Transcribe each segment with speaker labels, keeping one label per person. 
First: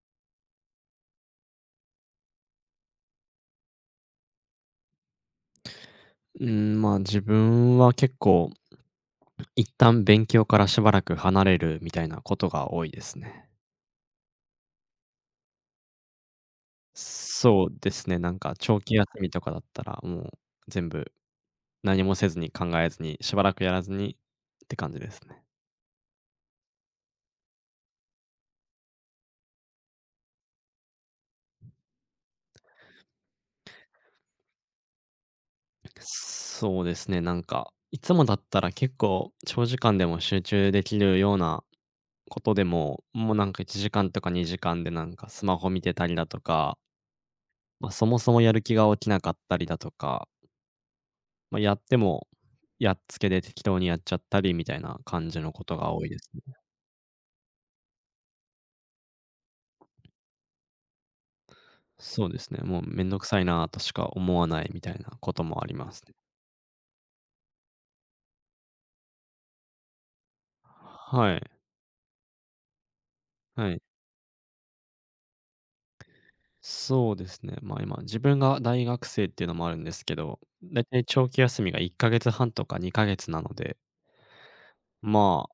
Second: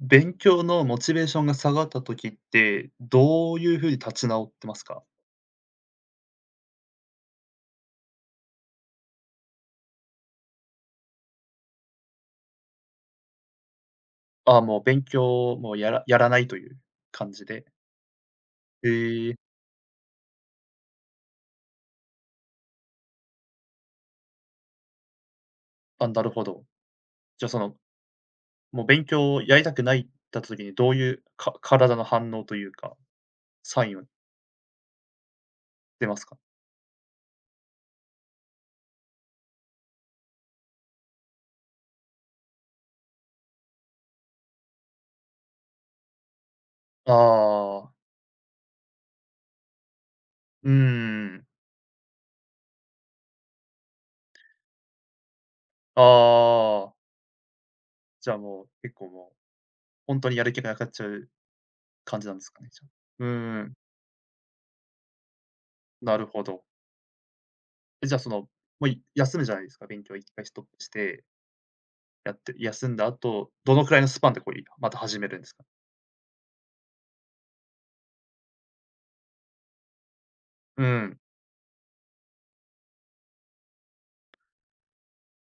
Speaker 1: 勉強のモチベーションが下がった時って、どういうふうに立ち直ってますか？
Speaker 2: うん、まあ、自分は結構、一旦勉強からしばらく離れるみたいなことが多いですね。
Speaker 1: ああ、もう勉強、もうやらないという感じで。
Speaker 2: そうですね、なんか長期休
Speaker 1: へ
Speaker 2: み
Speaker 1: え、
Speaker 2: とかだったら、もう全部何もせずに考えずに、しばらくやらずにって感じですね。
Speaker 1: あ、なるほど。じゃあ、もう勉強をやりたくないってなった時に、どういうか体の反応というか、サインは出ますか？
Speaker 2: そうですね、なんか、いつもだったら結構長時間でも集中できるようなことでも、もうなんか1時間とか2時間でなんかスマホ見てたりだとか、
Speaker 1: あ
Speaker 2: まあ、
Speaker 1: あ、
Speaker 2: そもそもやる気が起きなかったりだとか、
Speaker 1: うーん。
Speaker 2: ま、やっても、やっつけで適当にやっちゃったりみたいな感じのことが
Speaker 1: あ
Speaker 2: 多いですね。
Speaker 1: あ、じゃあもう、結構もう、本当にやる気がなくなっちゃう感
Speaker 2: そ
Speaker 1: じ
Speaker 2: う
Speaker 1: なん
Speaker 2: で
Speaker 1: です
Speaker 2: すね、
Speaker 1: かね、じ
Speaker 2: もう
Speaker 1: ゃあ。
Speaker 2: めんど
Speaker 1: う
Speaker 2: くさい
Speaker 1: ー
Speaker 2: な
Speaker 1: ん、
Speaker 2: としか思わないみたいなこともありますね。
Speaker 1: なるほど。え、じゃあ、もう、い休むじゃないですか、勉強一回ストップして
Speaker 2: はい、
Speaker 1: やって、休んだ後、
Speaker 2: は
Speaker 1: ど
Speaker 2: い。
Speaker 1: のくらいのスパンでこう、いまた始めるんですか？
Speaker 2: そうですね、ま、今、自分が大学生っていうのもあるんですけど、だ
Speaker 1: う
Speaker 2: いたい
Speaker 1: ん、
Speaker 2: 長期休みが1か月半とか2か月なので、まあ、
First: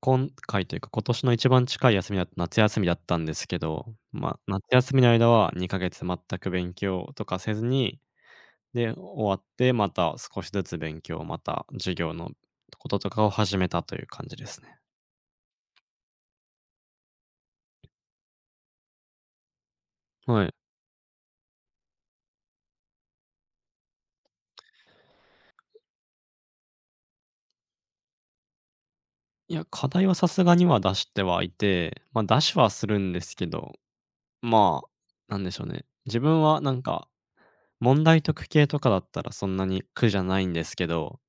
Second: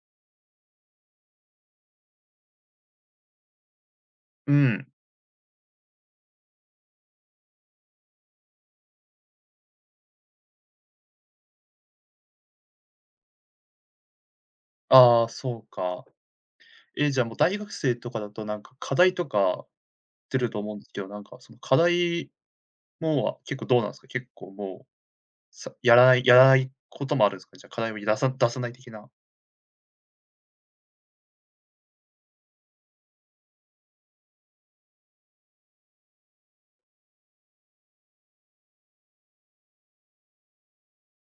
Speaker 2: 今回というか今年の一番近い休みだと夏休みだったんですけど、ま、
Speaker 1: う
Speaker 2: 夏
Speaker 1: ん。
Speaker 2: 休みの間は2か月全く勉強とかせずに、で、終わって、また少しずつ勉強、また授業のこととかを始めたという感じですね。
Speaker 1: ああ、そうか。え、じゃあもう大学生とかだとなんか課題とか出
Speaker 2: は
Speaker 1: る
Speaker 2: い。
Speaker 1: と思うんですけど、なんかその課題もは結構どうなんですか？結構もう、さやらないこともあるんですか？じゃあ課題を出さない的な。
Speaker 2: いや、課題はさすがには出してはいて、ま、出しはするんですけど、まあ、なんでしょうね。自分はなんか、問題解く系とかだったらそんなに苦じゃないんですけど、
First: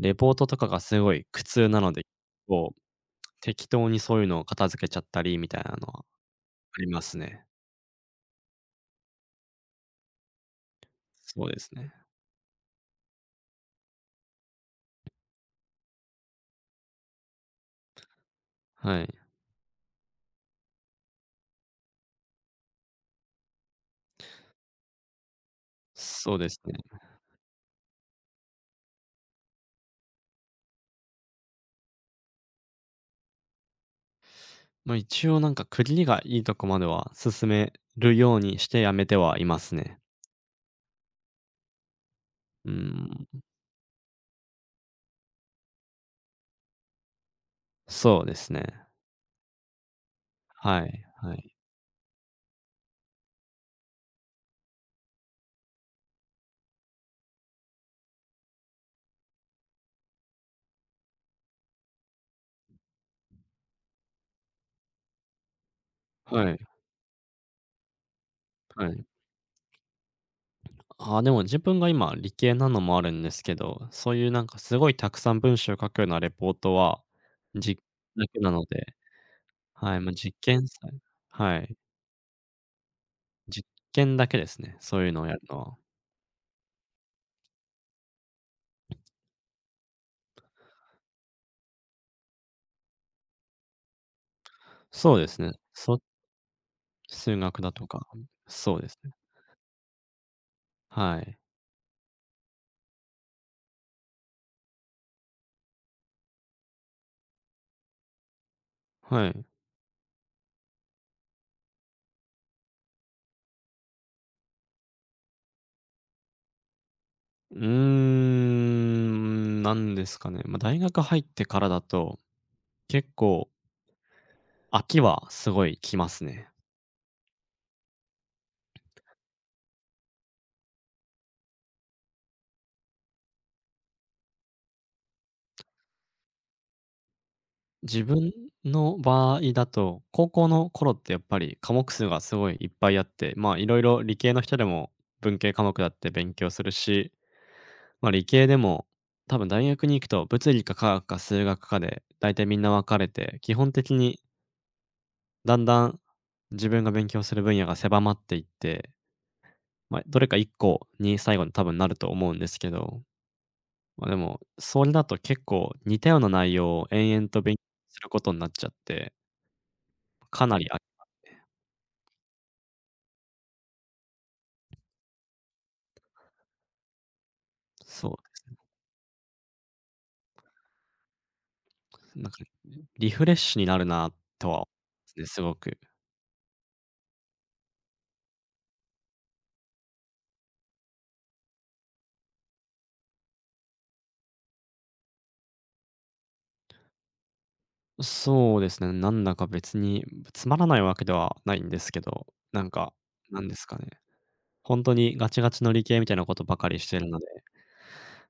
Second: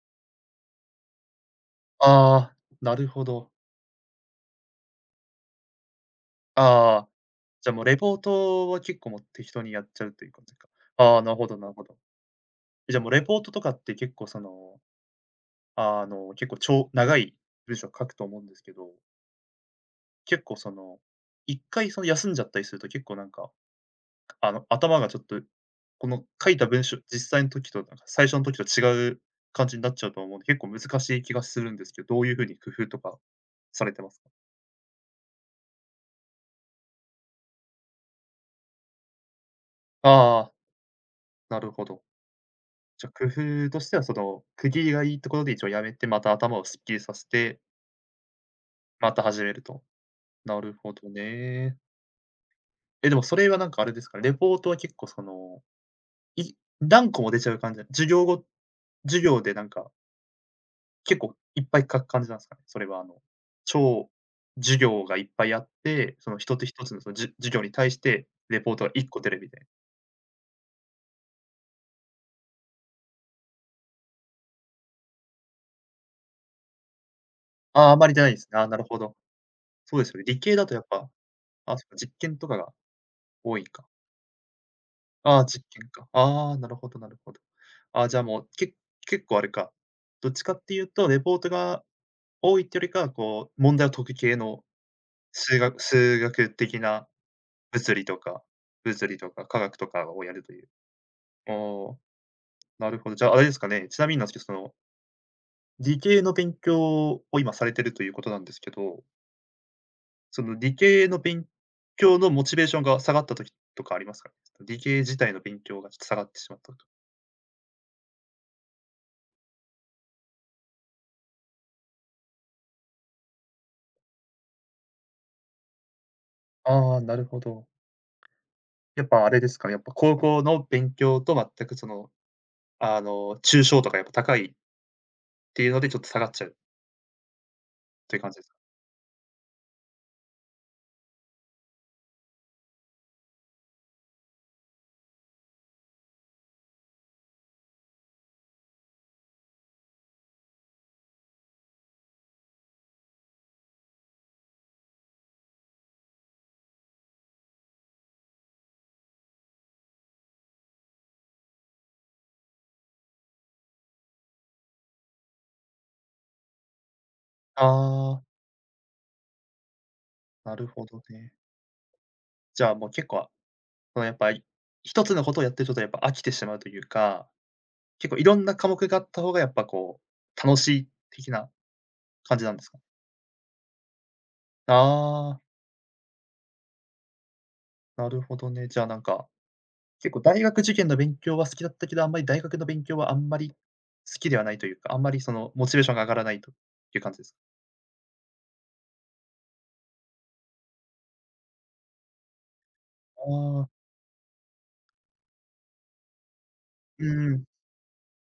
Speaker 2: レポートとかがすごい苦痛なので、
Speaker 1: ああ、
Speaker 2: こう、
Speaker 1: なるほど。
Speaker 2: 適当にそういうのを片付けちゃったりみたいなのはありま
Speaker 1: ああ、
Speaker 2: すね。
Speaker 1: じゃあもうレポートは結構もう適当にやっちゃうという感じか。ああ、なる
Speaker 2: そ
Speaker 1: ほ
Speaker 2: う
Speaker 1: ど
Speaker 2: で
Speaker 1: な
Speaker 2: す
Speaker 1: るほ
Speaker 2: ね。
Speaker 1: ど。じゃあもうレポートとかって結構その結構長い文章を書くと思うんですけど、
Speaker 2: はい。
Speaker 1: 結構その、一回その休んじゃったりすると結構なんか、頭がちょっと、この
Speaker 2: そうで
Speaker 1: 書い
Speaker 2: す
Speaker 1: た
Speaker 2: ね。
Speaker 1: 文章、実際の時となんか最初の時と違う感じになっちゃうと思うので、結構難しい気がするんですけど、どういう風に工夫とかされてますか？
Speaker 2: まあ、一応なんか区切りがいいとこまでは進めるようにしてやめてはいますね。
Speaker 1: ああ、なるほど。
Speaker 2: う
Speaker 1: じゃあ、工
Speaker 2: ん、
Speaker 1: 夫としてはその、区切りがいいところで一応やめて、また頭をすっきりさせて、
Speaker 2: そうですね。
Speaker 1: また始めると。なる
Speaker 2: は
Speaker 1: ほ
Speaker 2: い、
Speaker 1: ど
Speaker 2: はい。
Speaker 1: ね。え、でもそれはなんかあれですか、レポートは結構そのい何個も出ちゃう感じな授業後、授業でなんか、結構いっぱい書く感じなんすかね？それは超授業がいっぱいあって、その
Speaker 2: は
Speaker 1: 一
Speaker 2: い、
Speaker 1: つ一つのそのじゅ授業に対して、レポート
Speaker 2: は
Speaker 1: が
Speaker 2: い。
Speaker 1: 一個出るみたいな。
Speaker 2: あーでも自分が今理系なのもあるんですけど、そういうなんかすごいたくさん文章を書くようなレポートは、実
Speaker 1: ああ、あまり出
Speaker 2: だ
Speaker 1: ないで
Speaker 2: け
Speaker 1: す
Speaker 2: な
Speaker 1: ね。あ
Speaker 2: の
Speaker 1: あ、なる
Speaker 2: で、
Speaker 1: ほど。
Speaker 2: は
Speaker 1: そう
Speaker 2: い、
Speaker 1: で
Speaker 2: ま
Speaker 1: す
Speaker 2: あ、
Speaker 1: よね。
Speaker 2: 実
Speaker 1: 理系だ
Speaker 2: 験
Speaker 1: と
Speaker 2: さ
Speaker 1: やっ
Speaker 2: え
Speaker 1: ぱ、
Speaker 2: はい、
Speaker 1: あ、そっか、実験とかが多い
Speaker 2: 実
Speaker 1: か。
Speaker 2: 験だけですね、そういうのをや
Speaker 1: あ
Speaker 2: る
Speaker 1: あ、
Speaker 2: の
Speaker 1: 実
Speaker 2: は。
Speaker 1: 験か。ああ、なるほど。ああ、じゃあもう、け結構あれか、どっちかっていうと、レポートが多いってよりかは、こう問題を解く系の
Speaker 2: そうですね。
Speaker 1: 数学数学的な
Speaker 2: 数学だと
Speaker 1: 物理
Speaker 2: か、
Speaker 1: とか
Speaker 2: そうです
Speaker 1: 物
Speaker 2: ね。
Speaker 1: 理とか化学とかをやるという。
Speaker 2: はい、
Speaker 1: ああ、なるほど。じゃあ、あれですかね、ちなみになんですけど、その、理系の勉強を今されてるということなんですけど、
Speaker 2: はい。
Speaker 1: その理系の勉強のモチベーションが下がった時とかありますかね？理系自体の勉強がちょっと下がってしまったとか。
Speaker 2: うーん、なんですかね。まあ、大学入ってからだと、結構飽きはすごい来ますね。
Speaker 1: ああ、なるほど。やっぱあれですかね、やっぱ高校の勉強と全くその、抽象とかやっぱ高いっていうので、ちょっと下がっちゃう
Speaker 2: 自
Speaker 1: という
Speaker 2: 分
Speaker 1: 感じですか？
Speaker 2: の場合だと、高校の頃ってやっぱり科目数がすごいいっぱいあって、まあ、いろいろ理系の人でも文系科目だって勉強するし、ま、理系でも多分大学に行くと物理か化学か数学かで大体みんな分かれて、基本的にだんだん自分が勉強する分野が狭まっていって、まあ、どれか1個に最後に多分なると思うんですけど、まあ、でも、それだと結構似たような内容を延々と勉強
Speaker 1: あ
Speaker 2: するこ
Speaker 1: あ、
Speaker 2: とになっちゃって、か
Speaker 1: な
Speaker 2: な
Speaker 1: る
Speaker 2: り、
Speaker 1: ほどね。じゃあもう結構こうやっぱ、り一つのことをやってるとちょっとやっぱ飽きてしまうというか、
Speaker 2: そう
Speaker 1: 結
Speaker 2: で
Speaker 1: 構いろ
Speaker 2: す
Speaker 1: んな
Speaker 2: ね、
Speaker 1: 科目があった方がやっぱこう、楽しい的な
Speaker 2: なん
Speaker 1: 感
Speaker 2: か、
Speaker 1: じなんですか？
Speaker 2: リフレッシュになるなってね
Speaker 1: あ
Speaker 2: すごく。
Speaker 1: あ、なるほどね。じゃあなんか、結構大学受験の勉強は好きだったけど、あんまり大学の勉強はあんまり好きではないというか、あんまりそのモチベーションが上がらないという感じですか？
Speaker 2: そうですね、なんだか別につまらないわけではないんですけど、なんか、なんで
Speaker 1: あ
Speaker 2: す
Speaker 1: あ、
Speaker 2: かね、本当にガチガチの理系みたいなことばかりして
Speaker 1: う
Speaker 2: るので、
Speaker 1: ん。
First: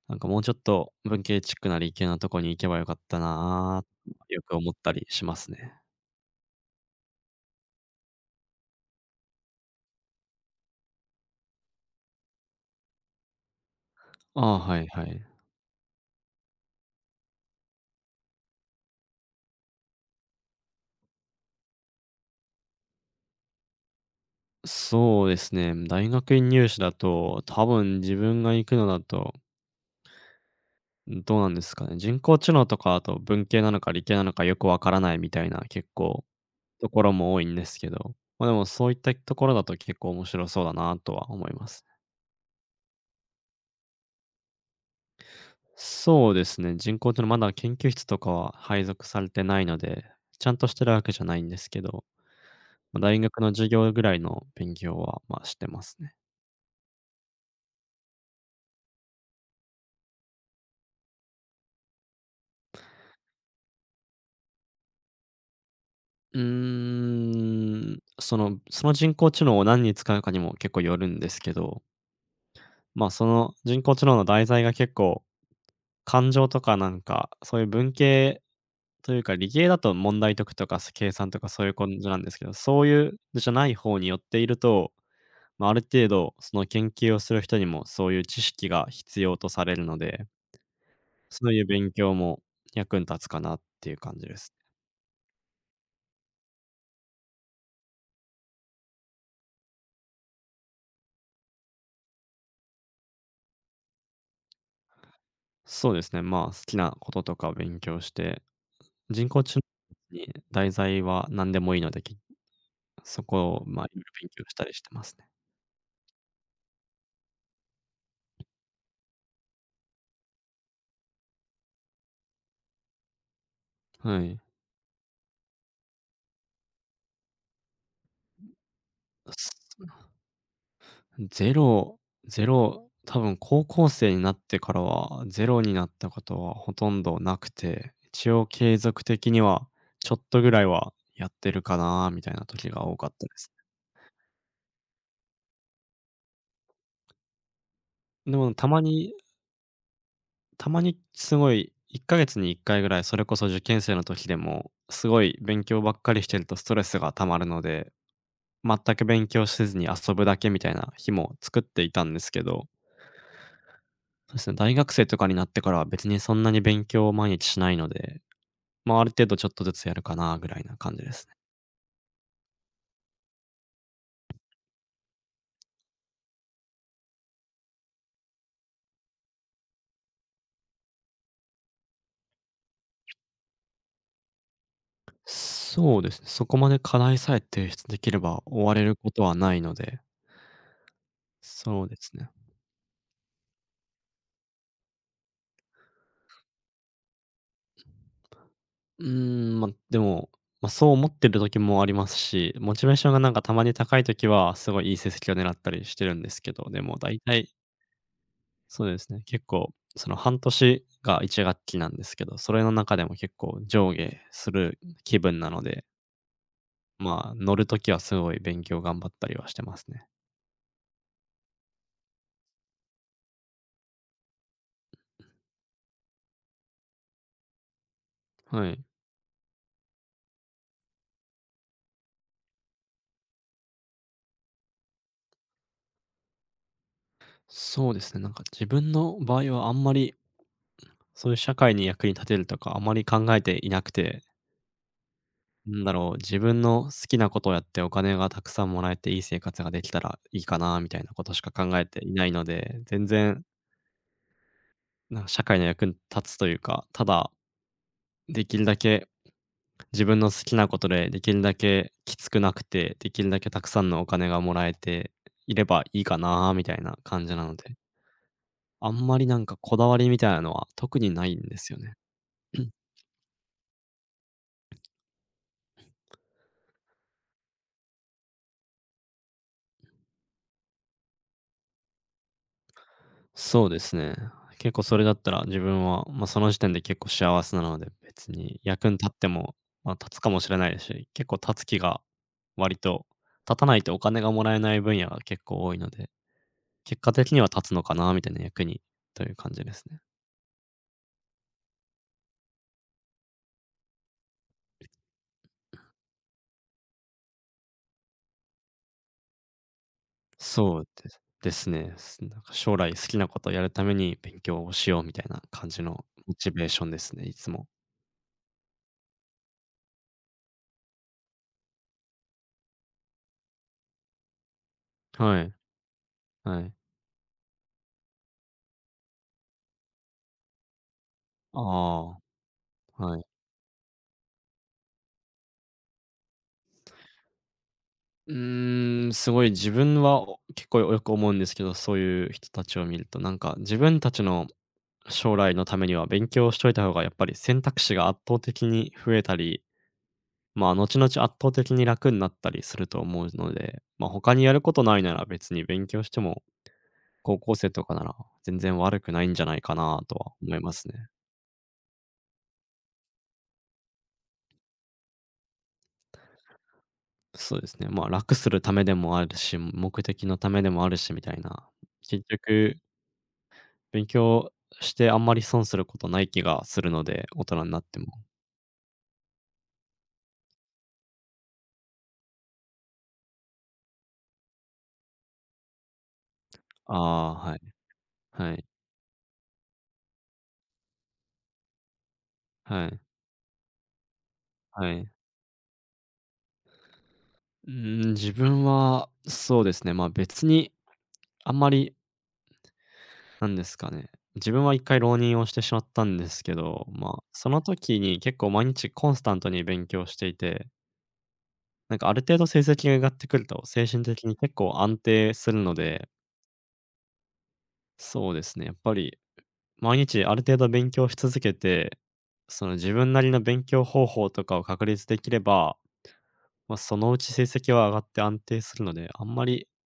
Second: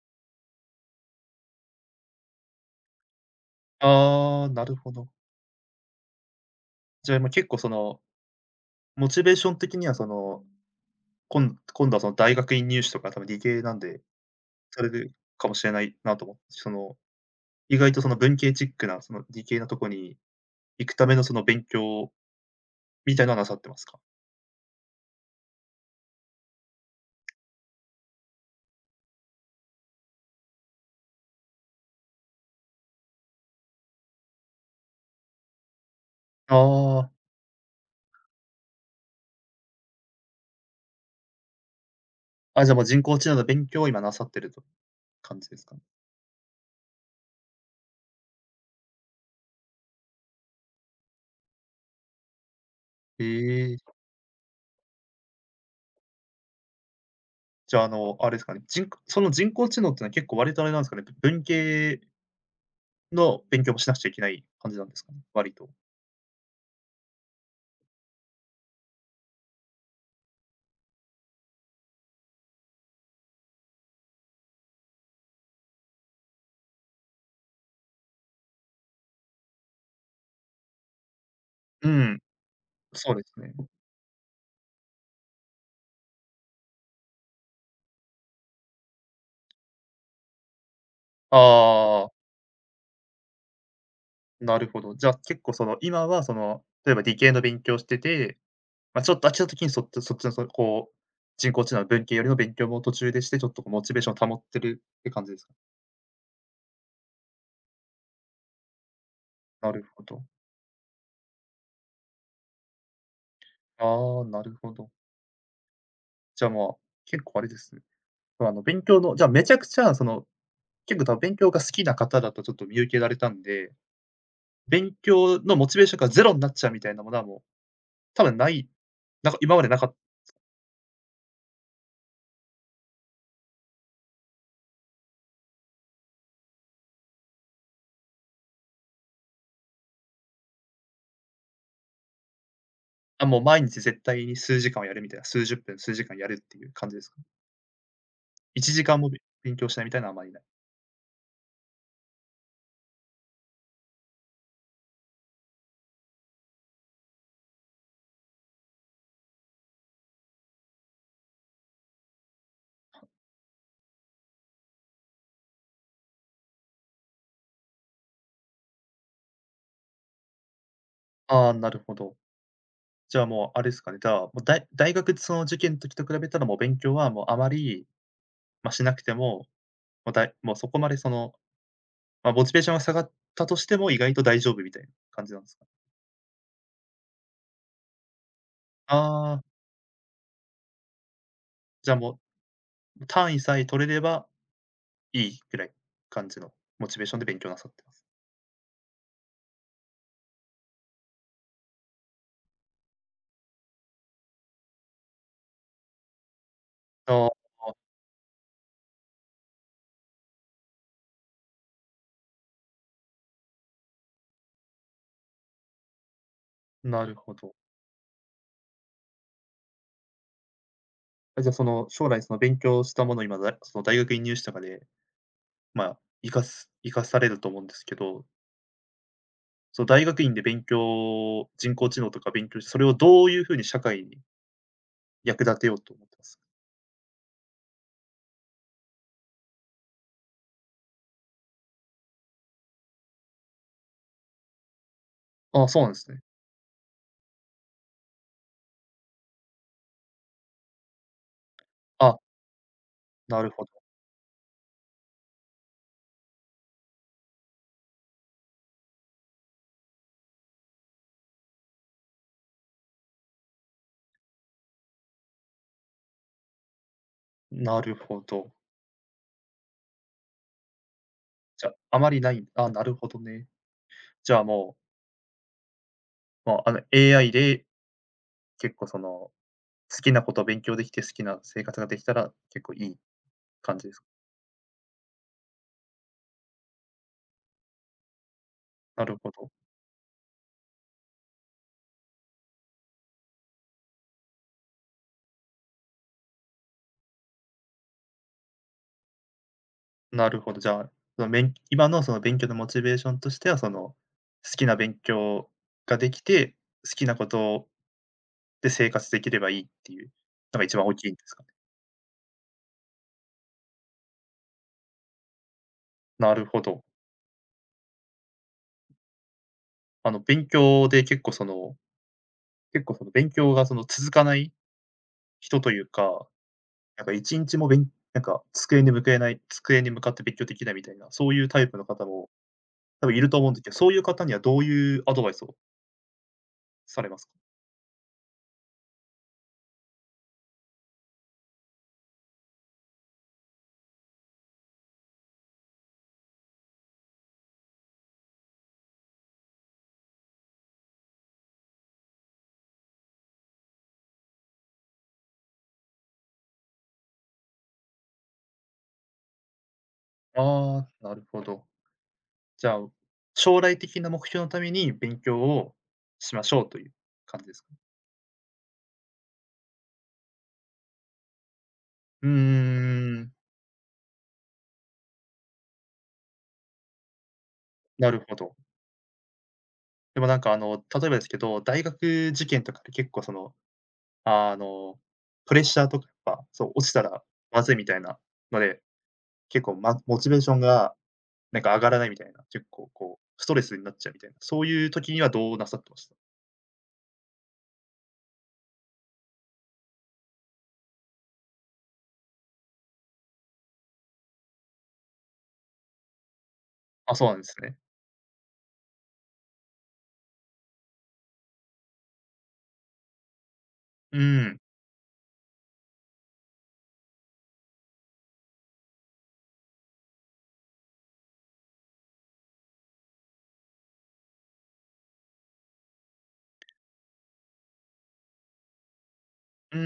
Speaker 2: なんかもうちょっと文系チックな理系なとこに行けばよかったなあ、よ
Speaker 1: ああ、
Speaker 2: く
Speaker 1: な
Speaker 2: 思っ
Speaker 1: る
Speaker 2: た
Speaker 1: ほ
Speaker 2: り
Speaker 1: ど。
Speaker 2: しますね。
Speaker 1: じゃあ、ま、結構その、モチベーション的にはその、こん今度はその大学院入試とか多分理系なんで、
Speaker 2: ああ、は
Speaker 1: さ
Speaker 2: い
Speaker 1: れ
Speaker 2: は
Speaker 1: る
Speaker 2: い。
Speaker 1: かもしれないなと思って、その意外とその文系チックな、その理系なとこに行くためのその勉強みたいのはなさってますか？
Speaker 2: そうですね。大学院入試だと、多分自分が行くのだと、どうなんですかね。人工知能とか、あと文系なのか理系なのかよくわからないみたいな結構とこ
Speaker 1: ああ、
Speaker 2: ろも多いんですけど、まあ、でもそういったところだと結構面白そうだなとは思います。
Speaker 1: あ、じゃあもう人工知能の勉強を今なさってると感じですかね？
Speaker 2: そうですね。人工知能まだ研究室とかは配属されてないので、ちゃんとしてるわけじゃないんですけど、まあ、大学の授
Speaker 1: ええ。
Speaker 2: 業ぐらいの勉強はまあしてますね。
Speaker 1: じゃあ、あれですかね、人工その人工知能ってのは結構割とあれなんですかね、ぶ文系の勉強もしなくちゃいけない感じなんですかね？割と。
Speaker 2: うーん、そのその人工知能を何に使うかにも結構よるんですけど、まあ、その人工知能の題材が結構、感情とかなんか、そういう文系というか、理系だと問題解くとか、計算とかそういう感
Speaker 1: う
Speaker 2: じな
Speaker 1: ん、
Speaker 2: んですけど、そういう
Speaker 1: そうで
Speaker 2: の
Speaker 1: す
Speaker 2: じゃ
Speaker 1: ね。
Speaker 2: ない方に寄っていると、まあ、ある程度その研究をする人にもそういう知識が必要とされるので、そういう勉
Speaker 1: あ
Speaker 2: 強
Speaker 1: あ、
Speaker 2: も役に立つかなっていう感じです。
Speaker 1: なるほど。じゃあ結構その今はその、例えば理系の勉強しててまあ、ちょっと飽きた時にそっちのそこう、人工知能の文系よりの勉強も途中でして、ちょっとこうモチベーションを保ってるって感じですか？
Speaker 2: そうですね、まあ、好きなこととかを勉強して、人工知能
Speaker 1: なるほど。
Speaker 2: に題材は何でもいいので、そこを、まあ、いろいろ
Speaker 1: ああ、
Speaker 2: 勉
Speaker 1: な
Speaker 2: 強し
Speaker 1: る
Speaker 2: た
Speaker 1: ほ
Speaker 2: りして
Speaker 1: ど。
Speaker 2: ますね。
Speaker 1: じゃあ、まあ、結構あれですね。まあの、勉強のじゃあ、めちゃくちゃその、結構多分勉強が好きな方だとちょっと見受けられたんで、
Speaker 2: はい。
Speaker 1: 勉強のモチベーションがゼロになっちゃうみたいなものはもう、多分ない、なんか今までなか
Speaker 2: すゼロゼロ多分高校生になってからは、ゼロになったことはほとんどなくて、一応継続的にはちょっとぐらいはやってるかなみたいな時が多かっ
Speaker 1: あ、
Speaker 2: たで
Speaker 1: もう
Speaker 2: す。
Speaker 1: 毎日絶対に数時間はやるみたいな、数十分、数時間やるっていう感じですか
Speaker 2: でも
Speaker 1: ？1
Speaker 2: たま
Speaker 1: 時間も
Speaker 2: に
Speaker 1: 勉強しないみたいなのはあまりない。
Speaker 2: たまにすごい1ヶ月に1回ぐらい、それこそ受験生の時でも、すごい勉強ばっかりしてるとストレスがたまるので全く勉強せずに遊ぶだけみたいな日も作っていたんですけど、そうですね、大学生とかになってからは別にそんなに勉強を毎日しないので、まあ、ある程度ちょっとずつやるかなぐらいな感じですね。
Speaker 1: ああ、なるほど。じゃあ、もうあれですかね、じゃあ、もう大大学その受験の時と比べたら、もう勉強はもうあまり、ま、しなくても、もうだいもうそこまでその、ま、モチベーションが下がったとしても、意外と大丈夫みたいな感じなんですか？
Speaker 2: そうですね、そこまで課題さえ提出できれば終われることは
Speaker 1: ああ、
Speaker 2: ないので、そう
Speaker 1: じゃ
Speaker 2: で
Speaker 1: あ、
Speaker 2: す
Speaker 1: も
Speaker 2: ね。
Speaker 1: う単位さえ取れればいいぐらい感じのモチベーションで勉強なさってます。
Speaker 2: うーん、まあ、でも、まあ、そう思ってる時もありますし、モチベーションがなんかたまに高い時はすごいいい成績を狙ったりしてるんですけど、でも大
Speaker 1: ああ、
Speaker 2: 体そうですね。結構、その半年が1学期なんですけど、それの中でも結構上下する気分なので、
Speaker 1: なる
Speaker 2: ま
Speaker 1: ほ
Speaker 2: あ、
Speaker 1: ど。
Speaker 2: 乗るときはすごい勉強頑張ったりはしてますね。
Speaker 1: え、じゃあ、その将来その勉強したものを今だその大学院入試とかで、まあ、活かす活かされると思うんですけど、
Speaker 2: はい。
Speaker 1: その大学院で勉強人工知能とか勉強して、それをどういうふうに社会に役立てようと思ってます？
Speaker 2: そうですね、なんか自分の場合はあんまり、そういう社会に役に立てるとかあまり考えていなくて、
Speaker 1: ああ、
Speaker 2: な
Speaker 1: そ
Speaker 2: ん
Speaker 1: うな
Speaker 2: だ
Speaker 1: んで
Speaker 2: ろ
Speaker 1: す
Speaker 2: う、
Speaker 1: ね。
Speaker 2: 自分の好きなことをやってお金がたくさんもらえていい生活ができたらいいかなみたいなことしか考えてい
Speaker 1: あ、
Speaker 2: ないので、全然
Speaker 1: なるほど。
Speaker 2: なんか社会の役に立つというか、ただできるだけ自分の好きなことでできるだけきつくなくて、できるだけたくさんのお金がもらえていればいいかなみたいな感じなので、
Speaker 1: なるほど。
Speaker 2: あんまりなんかこだわりみたいなのは特にないんで
Speaker 1: じゃ、
Speaker 2: すよね。
Speaker 1: あまりない、あ、なるほどね。じゃあもう、まあ、AI で結構その、好きなことを勉強できて、好きな生活ができたら結構いい
Speaker 2: そう
Speaker 1: 感
Speaker 2: で
Speaker 1: じで
Speaker 2: す
Speaker 1: すか？
Speaker 2: ね。結構それだったら自分は、まあ、その時点で結構幸せなので、別に役に立
Speaker 1: な
Speaker 2: っ
Speaker 1: る
Speaker 2: て
Speaker 1: ほど。
Speaker 2: も、まあ、立つかもしれないですし、結構立つ気が割と立たないとお金がもらえない分野が結構多いので、結果的には立つのかなみたいな役にという感じですね。
Speaker 1: なるほど。じゃあ、その、べん今のその勉強のモチベーションとしては、その、好きな勉強ができて、好きなことで、生活できればいいっていうのが一番大きいんですかね。
Speaker 2: ですね。なんか将来好きなことをやるために勉強をしようみたいな感じのモ
Speaker 1: なる
Speaker 2: チ
Speaker 1: ほ
Speaker 2: ベーシ
Speaker 1: ど。
Speaker 2: ョンですね、いつも。
Speaker 1: 勉強で結構その勉強がその続かない
Speaker 2: はい、
Speaker 1: 人というか、
Speaker 2: はい。
Speaker 1: なんか1日もべんなんか机に向けない机に向かって勉強できないみたいな、そういうタイプの方
Speaker 2: あ
Speaker 1: も
Speaker 2: あ、
Speaker 1: 多分
Speaker 2: は
Speaker 1: い
Speaker 2: い。
Speaker 1: ると思うんですけど、そういう方にはどういうアドバイスをされますか？
Speaker 2: うーん、すごい自分は結構よく思うんですけど、そういう人たちを見ると、なんか自分たちの将来のためには勉強しといた方がやっぱり選択肢が圧倒的に増えたり、まあ、後々圧倒的に楽になったりすると思うので、まあ、他にやることないなら別に勉強しても高校生とかなら、全然悪くないんじゃないかなとは思いま
Speaker 1: あ
Speaker 2: す
Speaker 1: あ、
Speaker 2: ね。
Speaker 1: なるほど。じゃあ、将来的な目標のために勉強をしましょうという感じで
Speaker 2: そう
Speaker 1: す
Speaker 2: で
Speaker 1: か？
Speaker 2: すね、まあ、楽するためでもあるし、目的のためでもあるしみたいな。結
Speaker 1: うー
Speaker 2: 局、
Speaker 1: ん、
Speaker 2: 勉強してあんまり損することない気がするので、大人になっても。
Speaker 1: なるほど。でもなんかあの、例えばですけど、大学受験とかって結構その、あの、プレッシャーとかやっぱ、そう、落ち
Speaker 2: あ
Speaker 1: たら
Speaker 2: あ、はい。
Speaker 1: まずいみたいな
Speaker 2: は
Speaker 1: の
Speaker 2: い。
Speaker 1: で、結構まモチベーションがなんか上がらないみたいな、結
Speaker 2: は
Speaker 1: 構
Speaker 2: い。
Speaker 1: こう、ストレスになっちゃうみたいな、そうい
Speaker 2: は
Speaker 1: う
Speaker 2: い。
Speaker 1: 時にはどうなさってました？
Speaker 2: うーん、自分はそうですね、まあ、別にあんまり、なんですかね、自分は一回浪人をしてしまったんですけど、ま
Speaker 1: あ、
Speaker 2: あ、
Speaker 1: そうなんで
Speaker 2: そ
Speaker 1: す
Speaker 2: の
Speaker 1: ね。
Speaker 2: 時に結構毎日コンスタントに勉強していてなんかある程度成績が上がってくると、精神
Speaker 1: う
Speaker 2: 的に結
Speaker 1: ん。
Speaker 2: 構安定するので、そうですね、やっぱり毎日ある程度勉強し続けて、その自分なりの勉強方法とかを確立できれば、まあ、そのうち成績は上がって安定するので、あんまり、
Speaker 1: うー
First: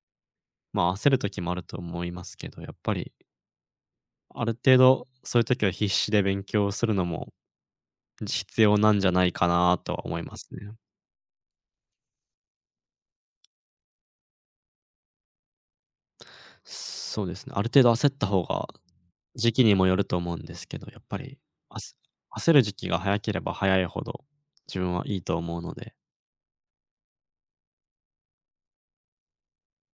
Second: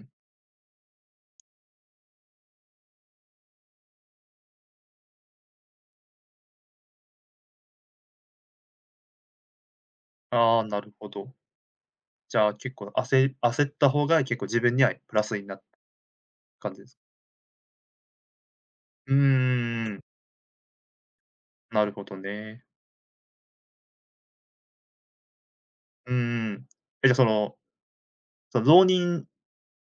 Speaker 1: ん。
Speaker 2: まあ、焦る時もあると思いますけど、やっぱりある程度そういう時は必死で勉強するのも、必要なんじゃないかなとは思います
Speaker 1: ああ、
Speaker 2: ね。
Speaker 1: なるほど。じゃあ結構焦焦った方が結構自分にはプラスになった感じですか？
Speaker 2: そうですね。ある程度焦った方が、
Speaker 1: うー
Speaker 2: 時期にもよ
Speaker 1: ん。
Speaker 2: ると思うんですけど、やっぱり、あ
Speaker 1: なる
Speaker 2: せ
Speaker 1: ほど
Speaker 2: 焦る
Speaker 1: ね。
Speaker 2: 時期が早ければ早いほど、自分はいいと思うので、
Speaker 1: うんん。え、じゃあその、その浪人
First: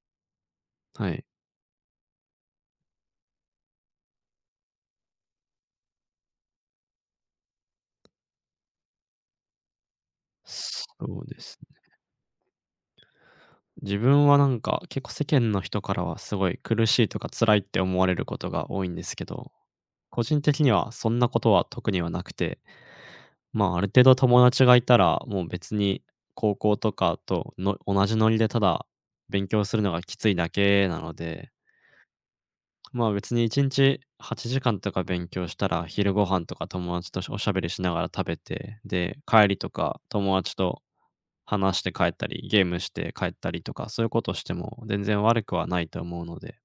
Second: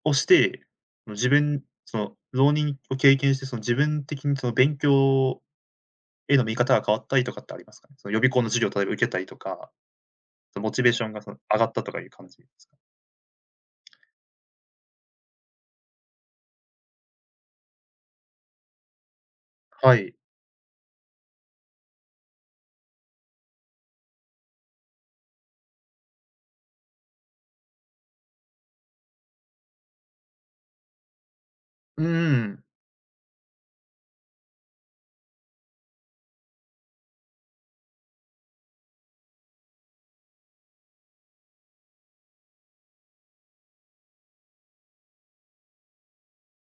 Speaker 1: をして、
Speaker 2: は
Speaker 1: その
Speaker 2: い。
Speaker 1: 自分その浪人を経験して、その自分的にその勉強への見方が変わったりとかってありますかね？その予備校の授業を例えば受けたりとか、そのモチベーション
Speaker 2: そ
Speaker 1: が
Speaker 2: う
Speaker 1: その
Speaker 2: です
Speaker 1: 上がっ
Speaker 2: ね。
Speaker 1: たとかいう感じですか？
Speaker 2: 自分はなんか、結構世間の人からはすごい苦しいとか辛いって思われることが多いんですけど、
Speaker 1: はい。
Speaker 2: 個人的にはそんなことは特にはなくて、まあ、ある程度友達がいたら、もう別に高校とかとの同じノリでただ勉強するのがきついだけなので、
Speaker 1: うん。
Speaker 2: まあ、別に1日8時間とか勉強したら、昼ご飯とか友達とおしゃべりしながら食べて、で、帰りとか友達と話して帰ったり、ゲームして帰ったりとか、そういうことしても全然悪くはないと思うので、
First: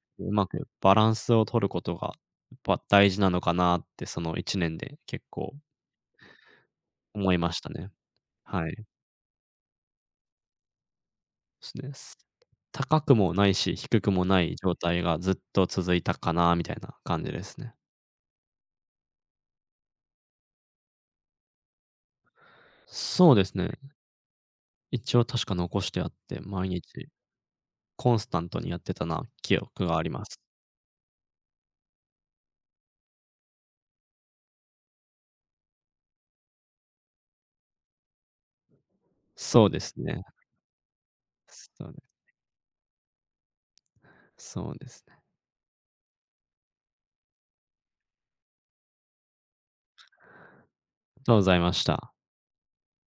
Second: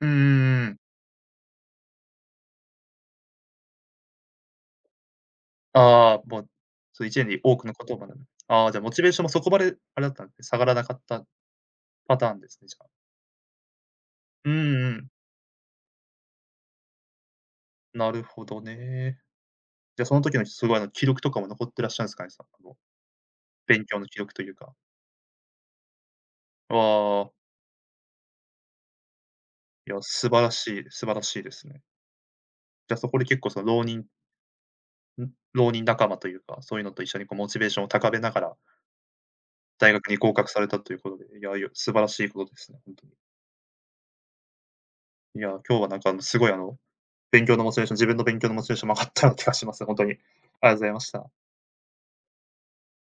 Speaker 1: うんう
Speaker 2: うま
Speaker 1: んう
Speaker 2: く
Speaker 1: ん。
Speaker 2: バランスを取ることが、やっぱ大事なのかなって、その1年で結構
Speaker 1: ああ、もう、そう1年
Speaker 2: 思い
Speaker 1: に
Speaker 2: ま
Speaker 1: 多
Speaker 2: し
Speaker 1: く
Speaker 2: た
Speaker 1: のこ
Speaker 2: ね。
Speaker 1: とを学ぶ。あ
Speaker 2: は
Speaker 1: あ、
Speaker 2: い。
Speaker 1: じゃあ
Speaker 2: で
Speaker 1: モチベーションもそこまであれだったんですね、下がらなかった
Speaker 2: すね。
Speaker 1: パターンですね、じゃあ。
Speaker 2: 高くもないし、低くもな
Speaker 1: う
Speaker 2: い状
Speaker 1: んう
Speaker 2: 態
Speaker 1: ん。
Speaker 2: がずっと続いたかなみたいな感じですね。
Speaker 1: なるほどね。じゃあその時のすごいあの記録とかも残ってらっしゃるんですかね？その
Speaker 2: そうですね。
Speaker 1: 勉強の記録というか。
Speaker 2: 一応確か残してあって、毎
Speaker 1: あ
Speaker 2: 日
Speaker 1: あ。
Speaker 2: コンスタントにやってたな記憶
Speaker 1: い
Speaker 2: が
Speaker 1: や、
Speaker 2: ありま
Speaker 1: 素
Speaker 2: す。
Speaker 1: 晴らしい素晴らしいですね。じゃあ、そこで結構その浪人ん、浪人仲間というか、そういうのと一緒にこうモチベーションを高めながら、
Speaker 2: そうで
Speaker 1: 大
Speaker 2: す
Speaker 1: 学に
Speaker 2: ね。
Speaker 1: 合格されたということで、いや、いや
Speaker 2: そう
Speaker 1: 素
Speaker 2: で
Speaker 1: 晴らしいことですね、本当
Speaker 2: そうですね。あ
Speaker 1: に。いや、今日はなんかあの、すごいあの、勉強のモチベーション自分の勉強のモチベーションも上がったような気がします。本当に。ありがとうございまし
Speaker 2: りが
Speaker 1: た。
Speaker 2: とうございました。